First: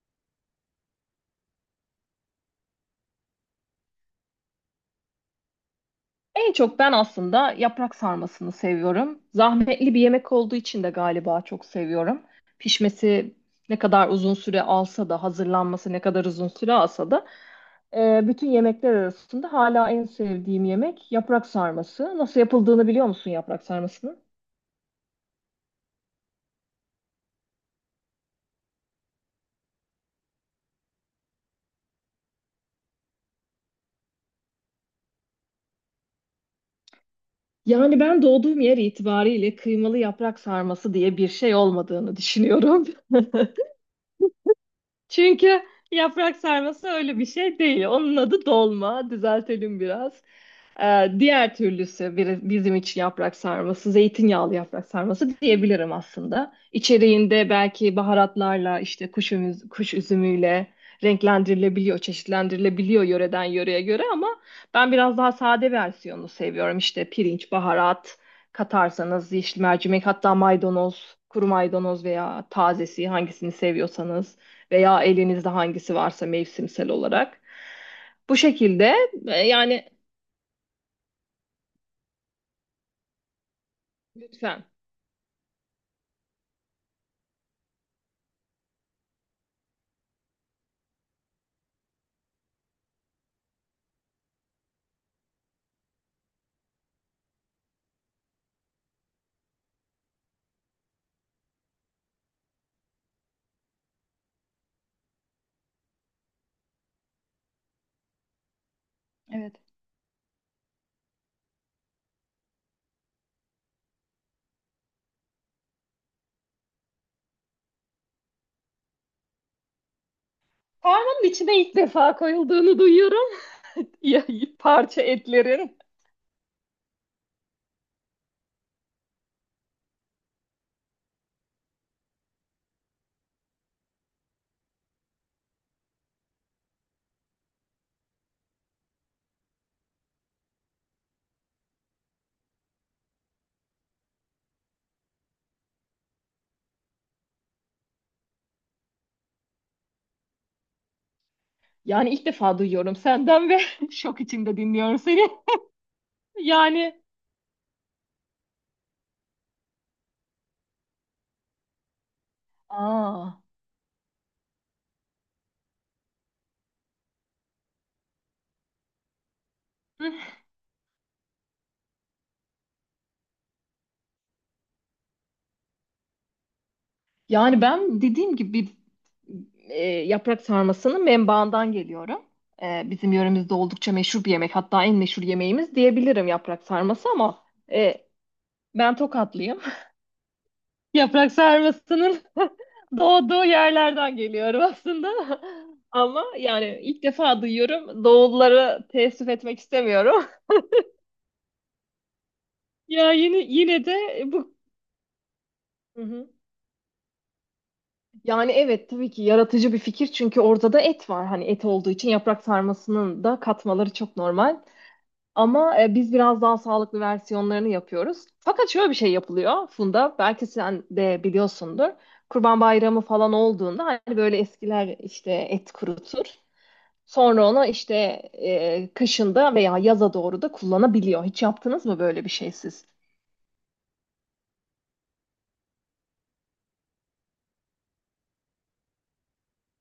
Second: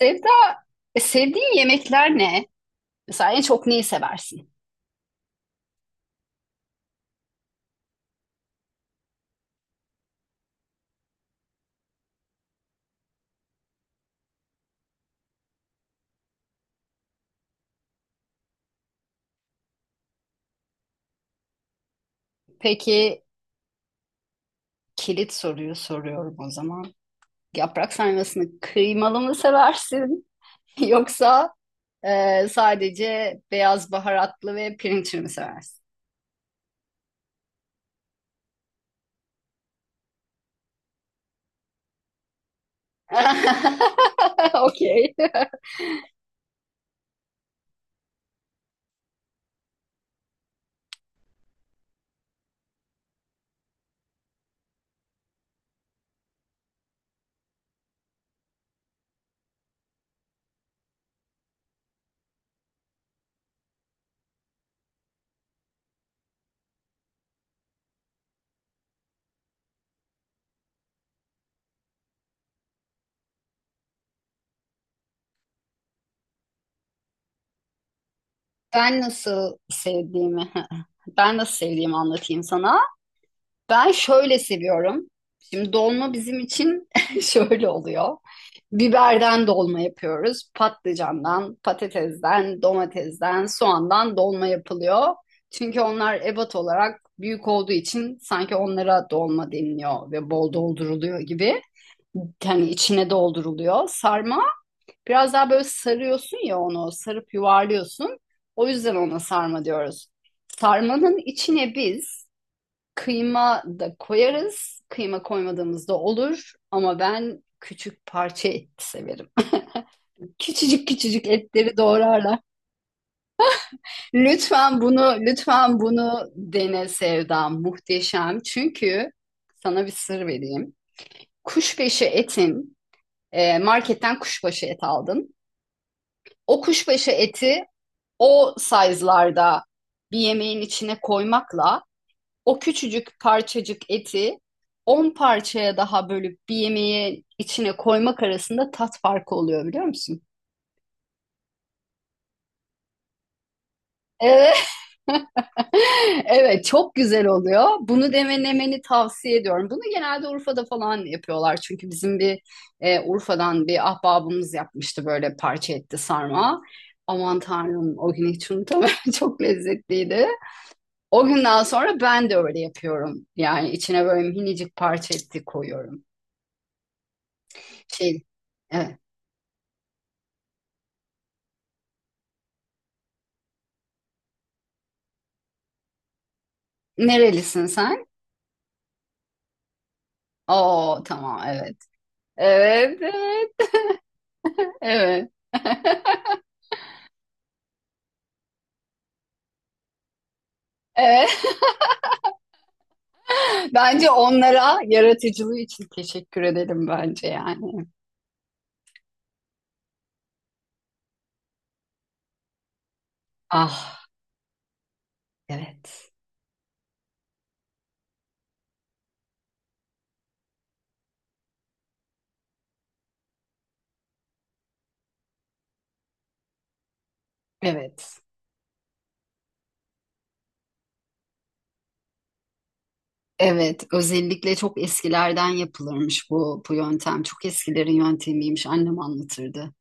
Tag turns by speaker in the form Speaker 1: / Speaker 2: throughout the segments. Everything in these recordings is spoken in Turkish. Speaker 1: Sevda, sevdiğin yemekler ne? Mesela en çok neyi seversin?
Speaker 2: En çok ben aslında yaprak sarmasını seviyorum. Zahmetli bir yemek olduğu için de galiba çok seviyorum. Pişmesi ne kadar uzun süre alsa da, hazırlanması ne kadar uzun süre alsa da bütün yemekler arasında hala en sevdiğim yemek yaprak sarması. Nasıl yapıldığını biliyor
Speaker 1: Peki
Speaker 2: musun yaprak sarmasının?
Speaker 1: kilit soruyu soruyorum o zaman. Yaprak sarmasını kıymalı mı seversin? Yoksa sadece beyaz baharatlı ve pirinçli mi seversin?
Speaker 2: Yani ben doğduğum yer itibariyle kıymalı yaprak sarması diye bir şey olmadığını düşünüyorum.
Speaker 1: Okey.
Speaker 2: Çünkü yaprak sarması öyle bir şey değil. Onun adı dolma. Düzeltelim biraz. Diğer türlüsü bizim için yaprak sarması, zeytinyağlı yaprak sarması diyebilirim aslında. İçeriğinde belki baharatlarla, işte kuş üzümüyle renklendirilebiliyor, çeşitlendirilebiliyor yöreden yöreye göre ama ben biraz daha sade versiyonunu seviyorum. İşte pirinç, baharat katarsanız, yeşil mercimek, hatta maydanoz, kuru maydanoz veya tazesi hangisini seviyorsanız veya elinizde hangisi varsa mevsimsel olarak. Bu şekilde
Speaker 1: Ben nasıl
Speaker 2: yani
Speaker 1: sevdiğimi, ben nasıl sevdiğimi anlatayım sana. Ben şöyle
Speaker 2: lütfen.
Speaker 1: seviyorum. Şimdi dolma bizim için şöyle oluyor. Biberden dolma yapıyoruz. Patlıcandan, patatesden, domatesden, soğandan dolma yapılıyor. Çünkü onlar ebat olarak büyük olduğu için sanki onlara dolma deniliyor ve bol dolduruluyor gibi. Yani içine dolduruluyor. Sarma biraz daha böyle sarıyorsun ya onu, sarıp yuvarlıyorsun. O yüzden ona
Speaker 2: Evet.
Speaker 1: sarma diyoruz. Sarmanın içine biz kıyma da koyarız. Kıyma koymadığımız da olur. Ama ben küçük parça et severim. Küçücük
Speaker 2: Karnın
Speaker 1: küçücük
Speaker 2: içine
Speaker 1: etleri
Speaker 2: ilk defa
Speaker 1: doğrarlar.
Speaker 2: koyulduğunu duyuyorum. Ya-
Speaker 1: Lütfen
Speaker 2: Parça
Speaker 1: bunu,
Speaker 2: etlerin.
Speaker 1: lütfen bunu dene Sevda. Muhteşem. Çünkü sana bir sır vereyim. Kuşbaşı etin, marketten kuşbaşı et aldın. O kuşbaşı eti o size'larda bir yemeğin içine koymakla o küçücük parçacık eti 10 parçaya daha bölüp bir yemeğe içine koymak arasında tat farkı oluyor biliyor musun?
Speaker 2: Yani ilk defa duyuyorum senden ve şok
Speaker 1: Evet.
Speaker 2: içinde dinliyorum seni.
Speaker 1: Evet çok
Speaker 2: Yani
Speaker 1: güzel oluyor. Bunu denemeni tavsiye ediyorum. Bunu genelde Urfa'da falan yapıyorlar. Çünkü
Speaker 2: Aa.
Speaker 1: Urfa'dan bir ahbabımız yapmıştı böyle parça etli sarma. Aman Tanrım o gün hiç unutamıyorum. Çok lezzetliydi. O günden sonra ben de öyle yapıyorum. Yani içine böyle minicik parça etti koyuyorum.
Speaker 2: Ben
Speaker 1: Şey,
Speaker 2: dediğim gibi
Speaker 1: evet.
Speaker 2: yaprak sarmasının menbaından geliyorum. Bizim yöremizde oldukça meşhur bir yemek. Hatta en meşhur yemeğimiz diyebilirim yaprak sarması ama
Speaker 1: Nerelisin
Speaker 2: e,
Speaker 1: sen?
Speaker 2: ben Tokatlıyım.
Speaker 1: Oo,
Speaker 2: Yaprak
Speaker 1: tamam, evet.
Speaker 2: sarmasının
Speaker 1: Evet,
Speaker 2: doğduğu
Speaker 1: evet,
Speaker 2: yerlerden geliyorum aslında.
Speaker 1: evet.
Speaker 2: Ama yani ilk defa duyuyorum. Doğulları teessüf etmek istemiyorum.
Speaker 1: Evet.
Speaker 2: Ya yine yine de
Speaker 1: Bence
Speaker 2: bu
Speaker 1: onlara yaratıcılığı için
Speaker 2: hı hı.
Speaker 1: teşekkür edelim bence yani.
Speaker 2: Yani evet tabii ki yaratıcı bir fikir çünkü orada da et var. Hani et olduğu için yaprak sarmasının da katmaları
Speaker 1: Ah,
Speaker 2: çok normal. Ama
Speaker 1: evet.
Speaker 2: biz biraz daha sağlıklı versiyonlarını yapıyoruz. Fakat şöyle bir şey yapılıyor Funda. Belki sen de biliyorsundur. Kurban Bayramı falan olduğunda hani böyle eskiler işte et kurutur. Sonra onu işte
Speaker 1: Evet.
Speaker 2: kışında veya yaza doğru da kullanabiliyor. Hiç yaptınız mı böyle bir şey siz?
Speaker 1: Evet, özellikle çok eskilerden yapılırmış bu yöntem. Çok eskilerin yöntemiymiş. Annem anlatırdı.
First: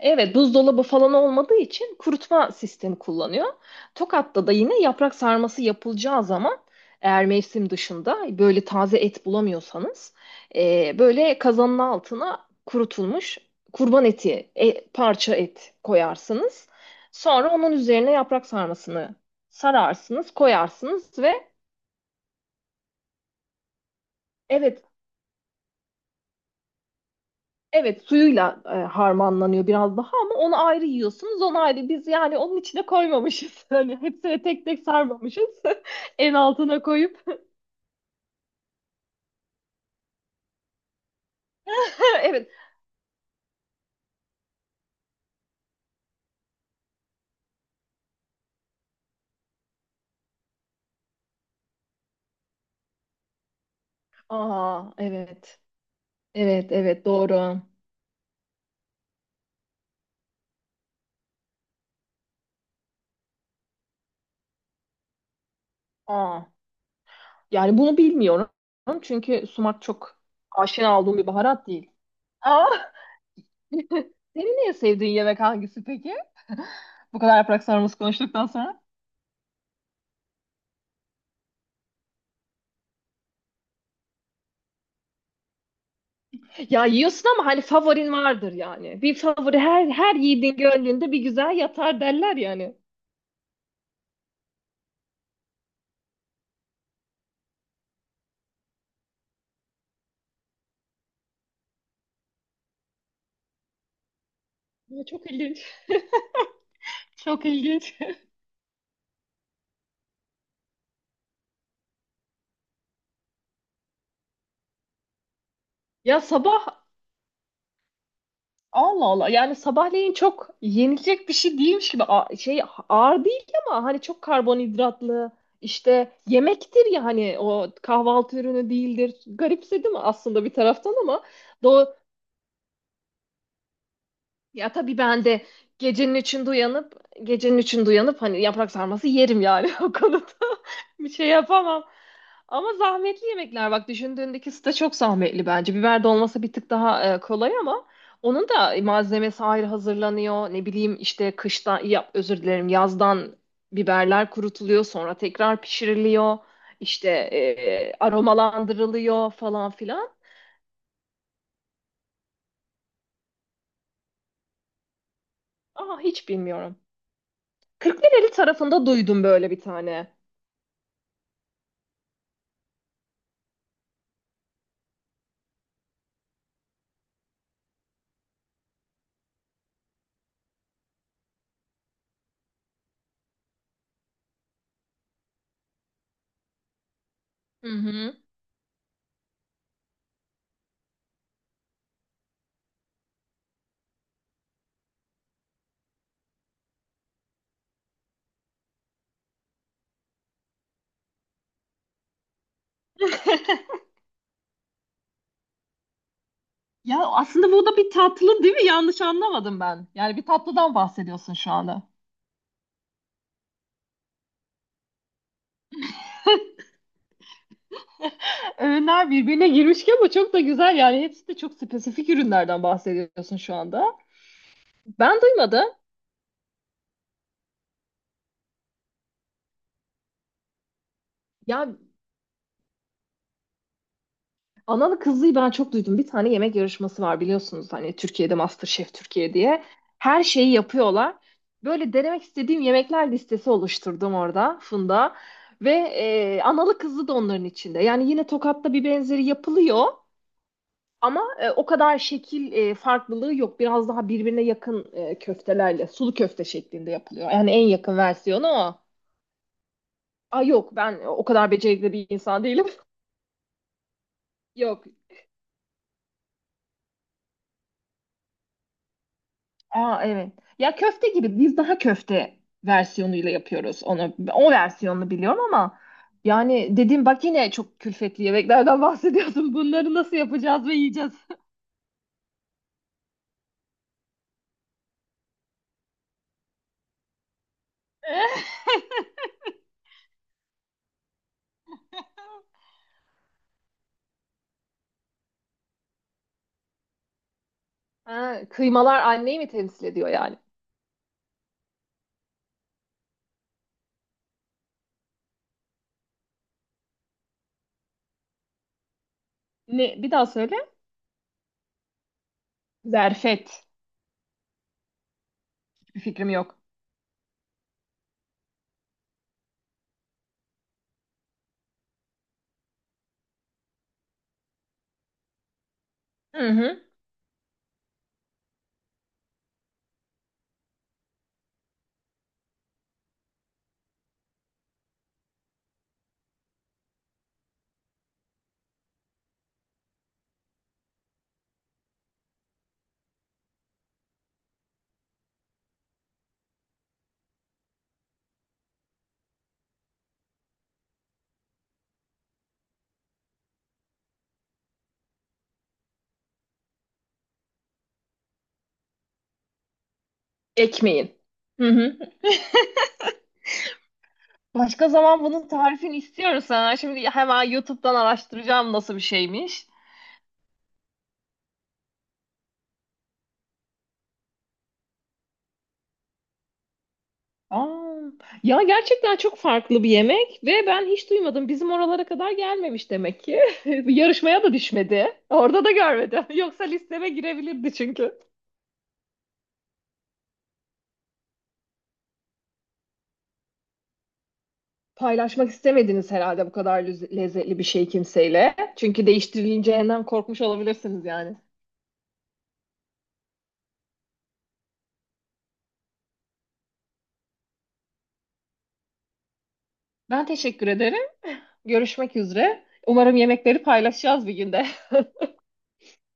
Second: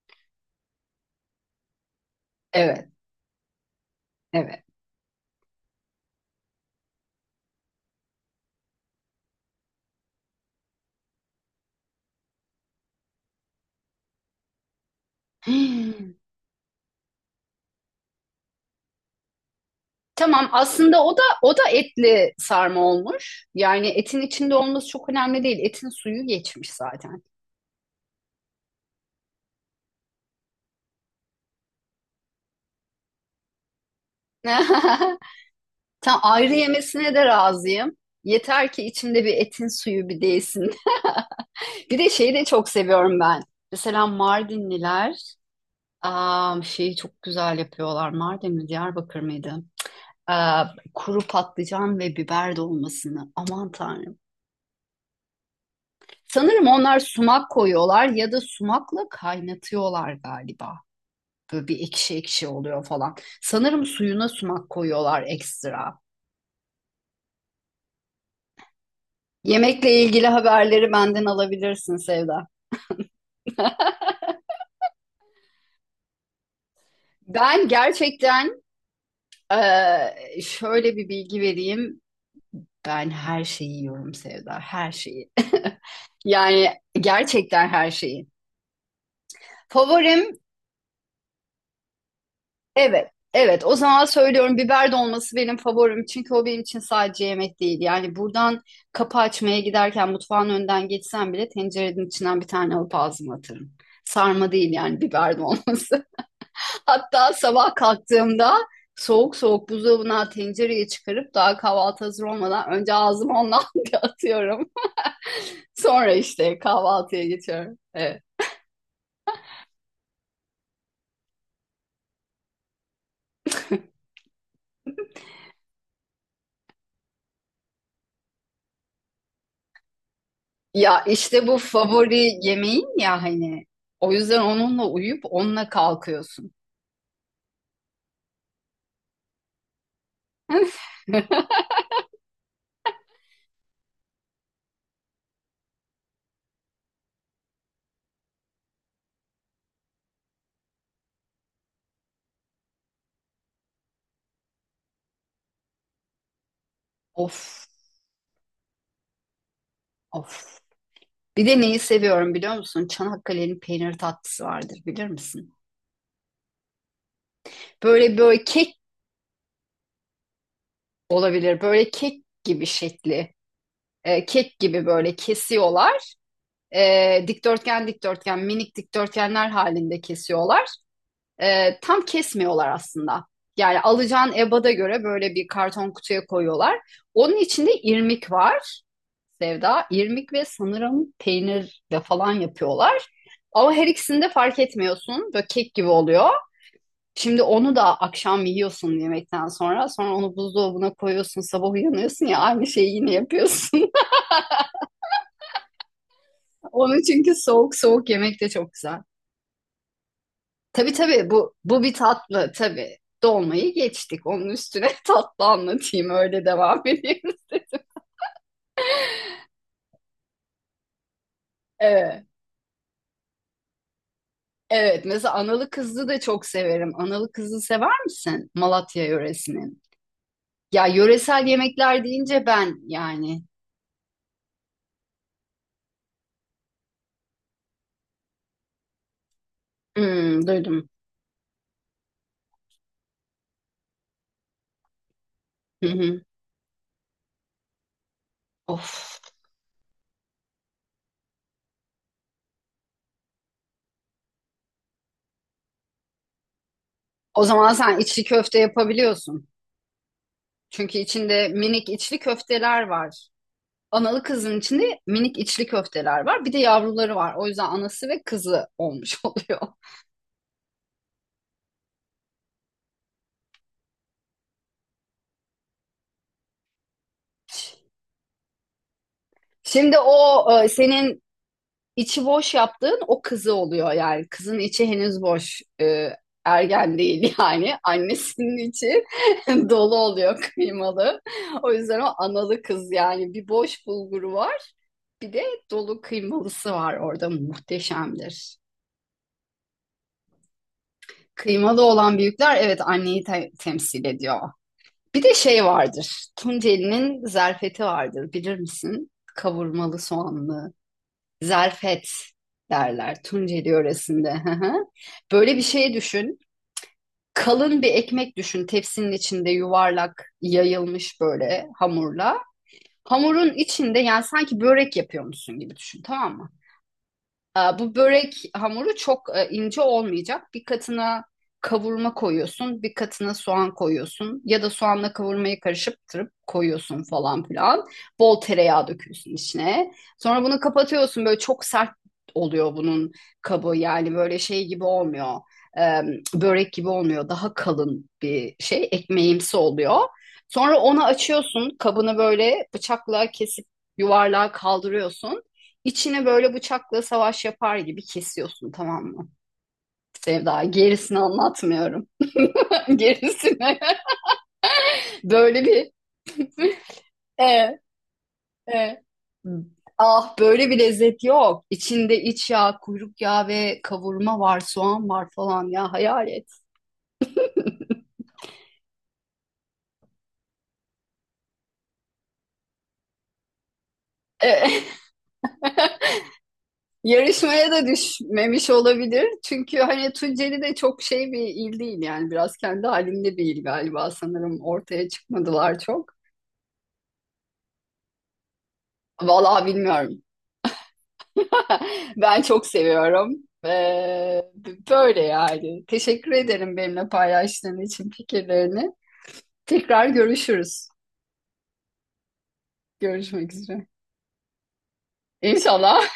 Speaker 2: Evet, buzdolabı falan olmadığı için kurutma
Speaker 1: Evet,
Speaker 2: sistemi kullanıyor. Tokat'ta da
Speaker 1: evet.
Speaker 2: yine yaprak sarması yapılacağı zaman eğer mevsim dışında böyle taze et bulamıyorsanız böyle kazanın altına kurutulmuş kurban eti, parça et
Speaker 1: Hmm.
Speaker 2: koyarsınız. Sonra onun üzerine yaprak sarmasını sararsınız,
Speaker 1: Tamam, aslında o
Speaker 2: koyarsınız
Speaker 1: da
Speaker 2: ve
Speaker 1: o da etli sarma olmuş. Yani etin içinde
Speaker 2: evet.
Speaker 1: olması çok önemli değil. Etin suyu geçmiş zaten.
Speaker 2: Evet, suyuyla harmanlanıyor biraz daha, ama onu ayrı yiyorsunuz, onu ayrı. Biz yani onun içine koymamışız, hani hepsine tek tek sarmamışız,
Speaker 1: Tam
Speaker 2: en
Speaker 1: ayrı
Speaker 2: altına
Speaker 1: yemesine de
Speaker 2: koyup
Speaker 1: razıyım. Yeter ki içimde bir etin suyu bir değsin. Bir de şeyi de
Speaker 2: evet.
Speaker 1: çok seviyorum ben. Mesela Mardinliler şeyi çok güzel yapıyorlar. Mardin mi Diyarbakır mıydı? Aa, kuru patlıcan ve biber dolmasını. Aman Tanrım.
Speaker 2: Aa, evet,
Speaker 1: Sanırım
Speaker 2: evet,
Speaker 1: onlar
Speaker 2: evet,
Speaker 1: sumak
Speaker 2: doğru.
Speaker 1: koyuyorlar ya da sumakla kaynatıyorlar galiba. Böyle bir ekşi ekşi oluyor falan. Sanırım suyuna sumak koyuyorlar ekstra.
Speaker 2: Aa, yani bunu bilmiyorum çünkü sumak
Speaker 1: Yemekle
Speaker 2: çok
Speaker 1: ilgili haberleri
Speaker 2: aşina olduğum
Speaker 1: benden
Speaker 2: bir baharat değil.
Speaker 1: alabilirsin Sevda.
Speaker 2: Aa. Senin en sevdiğin yemek hangisi peki? Bu kadar yaprak
Speaker 1: Ben
Speaker 2: sarması konuştuktan
Speaker 1: gerçekten
Speaker 2: sonra.
Speaker 1: şöyle bir bilgi vereyim. Ben her şeyi yiyorum Sevda, her şeyi. Yani
Speaker 2: Ya yiyorsun ama hani
Speaker 1: gerçekten her
Speaker 2: favorin
Speaker 1: şeyi.
Speaker 2: vardır yani. Bir favori, her
Speaker 1: Favorim,
Speaker 2: yiğidin gönlünde bir güzel yatar derler yani.
Speaker 1: evet. Evet, o zaman söylüyorum, biber dolması benim favorim. Çünkü o benim için sadece yemek değil. Yani buradan kapı açmaya giderken mutfağın önden geçsem bile tencerenin içinden bir tane alıp ağzıma atarım. Sarma değil yani,
Speaker 2: Ya çok
Speaker 1: biber
Speaker 2: ilginç.
Speaker 1: dolması. Hatta
Speaker 2: Çok
Speaker 1: sabah
Speaker 2: ilginç.
Speaker 1: kalktığımda soğuk soğuk buzdolabına tencereyi çıkarıp daha kahvaltı hazır olmadan önce ağzıma ondan bir atıyorum. Sonra
Speaker 2: Ya
Speaker 1: işte
Speaker 2: sabah
Speaker 1: kahvaltıya geçiyorum. Evet.
Speaker 2: Allah Allah, yani sabahleyin çok yenilecek bir şey değilmiş gibi şey, ağır değil ama hani çok karbonhidratlı işte yemektir ya, hani o kahvaltı ürünü değildir. Garipsedim aslında bir taraftan
Speaker 1: Ya
Speaker 2: ama
Speaker 1: işte bu
Speaker 2: do
Speaker 1: favori yemeğin ya hani, o yüzden
Speaker 2: ya
Speaker 1: onunla
Speaker 2: tabii
Speaker 1: uyuyup
Speaker 2: ben de
Speaker 1: onunla
Speaker 2: gecenin üçünde
Speaker 1: kalkıyorsun.
Speaker 2: uyanıp gecenin üçünde uyanıp hani yaprak sarması yerim yani, o konuda bir şey yapamam. Ama zahmetli yemekler bak, düşündüğündeki süte çok zahmetli bence. Biber dolması bir tık daha kolay ama onun da malzemesi ayrı hazırlanıyor. Ne bileyim işte kıştan yap özür dilerim yazdan biberler kurutuluyor, sonra tekrar pişiriliyor. İşte
Speaker 1: Of,
Speaker 2: aromalandırılıyor falan filan.
Speaker 1: of. Bir de neyi seviyorum biliyor musun? Çanakkale'nin peynir tatlısı vardır, bilir misin?
Speaker 2: Aa hiç bilmiyorum.
Speaker 1: Böyle
Speaker 2: Kırklareli
Speaker 1: böyle kek
Speaker 2: tarafında duydum böyle bir tane.
Speaker 1: olabilir. Böyle kek gibi şekli. Kek gibi böyle kesiyorlar. Dikdörtgen dikdörtgen minik dikdörtgenler halinde kesiyorlar. Tam kesmiyorlar aslında. Yani alacağın ebada göre böyle bir karton kutuya koyuyorlar. Onun
Speaker 2: Hı
Speaker 1: içinde
Speaker 2: hı.
Speaker 1: irmik var. Sevda, irmik ve sanırım peynirle falan yapıyorlar. Ama her ikisini de fark etmiyorsun. Böyle kek gibi oluyor. Şimdi onu da akşam yiyorsun yemekten sonra. Sonra onu buzdolabına koyuyorsun. Sabah uyanıyorsun ya, aynı şeyi yine yapıyorsun. Onu
Speaker 2: Ya
Speaker 1: çünkü
Speaker 2: aslında bu
Speaker 1: soğuk
Speaker 2: da bir
Speaker 1: soğuk yemek
Speaker 2: tatlı
Speaker 1: de
Speaker 2: değil mi?
Speaker 1: çok güzel.
Speaker 2: Yanlış anlamadım ben. Yani bir tatlıdan
Speaker 1: Tabii tabii,
Speaker 2: bahsediyorsun şu
Speaker 1: bu
Speaker 2: anda.
Speaker 1: bir tatlı tabii. Dolmayı geçtik. Onun üstüne tatlı anlatayım öyle devam edeyim.
Speaker 2: Öğünler birbirine girmiş ki ama çok da güzel. Yani hepsi de çok spesifik
Speaker 1: Evet.
Speaker 2: ürünlerden bahsediyorsun şu anda.
Speaker 1: Evet,
Speaker 2: Ben
Speaker 1: mesela
Speaker 2: duymadım.
Speaker 1: analı kızlı da çok severim. Analı kızlı sever misin? Malatya yöresinin. Ya yöresel
Speaker 2: Ya
Speaker 1: yemekler deyince ben yani.
Speaker 2: analı kızlıyı ben çok duydum. Bir tane yemek yarışması var biliyorsunuz. Hani Türkiye'de MasterChef Türkiye diye. Her
Speaker 1: Hmm,
Speaker 2: şeyi
Speaker 1: duydum.
Speaker 2: yapıyorlar. Böyle denemek istediğim yemekler listesi oluşturdum orada Funda. Ve
Speaker 1: Hı hı.
Speaker 2: analı kızlı da onların içinde. Yani yine Tokat'ta bir
Speaker 1: Of.
Speaker 2: benzeri yapılıyor. Ama o kadar şekil farklılığı yok. Biraz daha birbirine yakın köftelerle, sulu köfte şeklinde yapılıyor.
Speaker 1: O
Speaker 2: Yani en
Speaker 1: zaman
Speaker 2: yakın
Speaker 1: sen içli
Speaker 2: versiyonu
Speaker 1: köfte
Speaker 2: o.
Speaker 1: yapabiliyorsun.
Speaker 2: Aa yok,
Speaker 1: Çünkü
Speaker 2: ben o
Speaker 1: içinde
Speaker 2: kadar
Speaker 1: minik
Speaker 2: becerikli bir
Speaker 1: içli
Speaker 2: insan değilim.
Speaker 1: köfteler var. Analı kızın
Speaker 2: Yok.
Speaker 1: içinde minik içli köfteler var. Bir de yavruları var. O yüzden anası ve kızı olmuş oluyor.
Speaker 2: Aa evet. Ya köfte gibi, biz daha köfte versiyonuyla yapıyoruz onu. O versiyonunu biliyorum ama yani dedim bak, yine çok külfetli yemeklerden bahsediyorsun. Bunları
Speaker 1: Şimdi
Speaker 2: nasıl yapacağız ve yiyeceğiz?
Speaker 1: senin içi boş yaptığın o kızı oluyor yani. Kızın içi henüz boş. Ergen değil yani. Annesinin içi dolu oluyor kıymalı. O yüzden o analı kız yani. Bir boş bulguru var. Bir de dolu kıymalısı var, orada
Speaker 2: Ha,
Speaker 1: muhteşemdir.
Speaker 2: kıymalar anneyi mi temsil ediyor yani?
Speaker 1: Kıymalı olan büyükler, evet, anneyi temsil ediyor. Bir de şey vardır. Tunceli'nin zerfeti vardır bilir misin? Kavurmalı
Speaker 2: Ne? Bir daha söyle.
Speaker 1: soğanlı. Zarfet derler
Speaker 2: Zerfet.
Speaker 1: Tunceli yöresinde. Hı hı. Böyle bir şey
Speaker 2: Hiçbir fikrim
Speaker 1: düşün.
Speaker 2: yok.
Speaker 1: Kalın bir ekmek düşün, tepsinin içinde yuvarlak yayılmış böyle hamurla. Hamurun içinde yani sanki börek yapıyormuşsun gibi düşün, tamam
Speaker 2: Hı
Speaker 1: mı?
Speaker 2: hı.
Speaker 1: Bu börek hamuru çok ince olmayacak. Bir katına kavurma koyuyorsun, bir katına soğan koyuyorsun ya da soğanla kavurmayı karıştırıp koyuyorsun falan filan. Bol tereyağı döküyorsun içine. Sonra bunu kapatıyorsun. Böyle çok sert oluyor bunun kabı. Yani böyle şey gibi olmuyor. Ee, Börek gibi olmuyor. Daha kalın bir şey, ekmeğimsi oluyor. Sonra onu açıyorsun. Kabını böyle bıçakla kesip yuvarlağa kaldırıyorsun. İçine böyle bıçakla savaş yapar gibi kesiyorsun, tamam mı? Sevda,
Speaker 2: Ekmeğin.
Speaker 1: gerisini
Speaker 2: Hı hı.
Speaker 1: anlatmıyorum. Gerisini
Speaker 2: Başka zaman bunun
Speaker 1: böyle bir
Speaker 2: tarifini istiyorum sana. Şimdi hemen
Speaker 1: e,
Speaker 2: YouTube'dan araştıracağım nasıl bir
Speaker 1: e.
Speaker 2: şeymiş.
Speaker 1: Ah böyle bir lezzet yok. İçinde iç yağ, kuyruk yağı ve kavurma var, soğan var falan, ya hayal et.
Speaker 2: Aa, ya gerçekten çok farklı bir yemek ve ben hiç duymadım. Bizim oralara kadar gelmemiş demek ki. Yarışmaya da
Speaker 1: E,
Speaker 2: düşmedi. Orada da görmedim. Yoksa listeme
Speaker 1: Yarışmaya
Speaker 2: girebilirdi
Speaker 1: da
Speaker 2: çünkü.
Speaker 1: düşmemiş olabilir. Çünkü hani Tunceli de çok şey bir il değil yani, biraz kendi halinde bir il galiba, sanırım ortaya
Speaker 2: Paylaşmak
Speaker 1: çıkmadılar
Speaker 2: istemediniz
Speaker 1: çok.
Speaker 2: herhalde bu kadar lezzetli bir şey kimseyle. Çünkü
Speaker 1: Vallahi
Speaker 2: değiştirileceğinden
Speaker 1: bilmiyorum.
Speaker 2: korkmuş olabilirsiniz yani.
Speaker 1: Ben çok seviyorum. Ee, Böyle yani. Teşekkür ederim benimle paylaştığın için fikirlerini. Tekrar
Speaker 2: Ben teşekkür
Speaker 1: görüşürüz.
Speaker 2: ederim. Görüşmek üzere. Umarım
Speaker 1: Görüşmek
Speaker 2: yemekleri
Speaker 1: üzere.
Speaker 2: paylaşacağız bir günde.
Speaker 1: İnşallah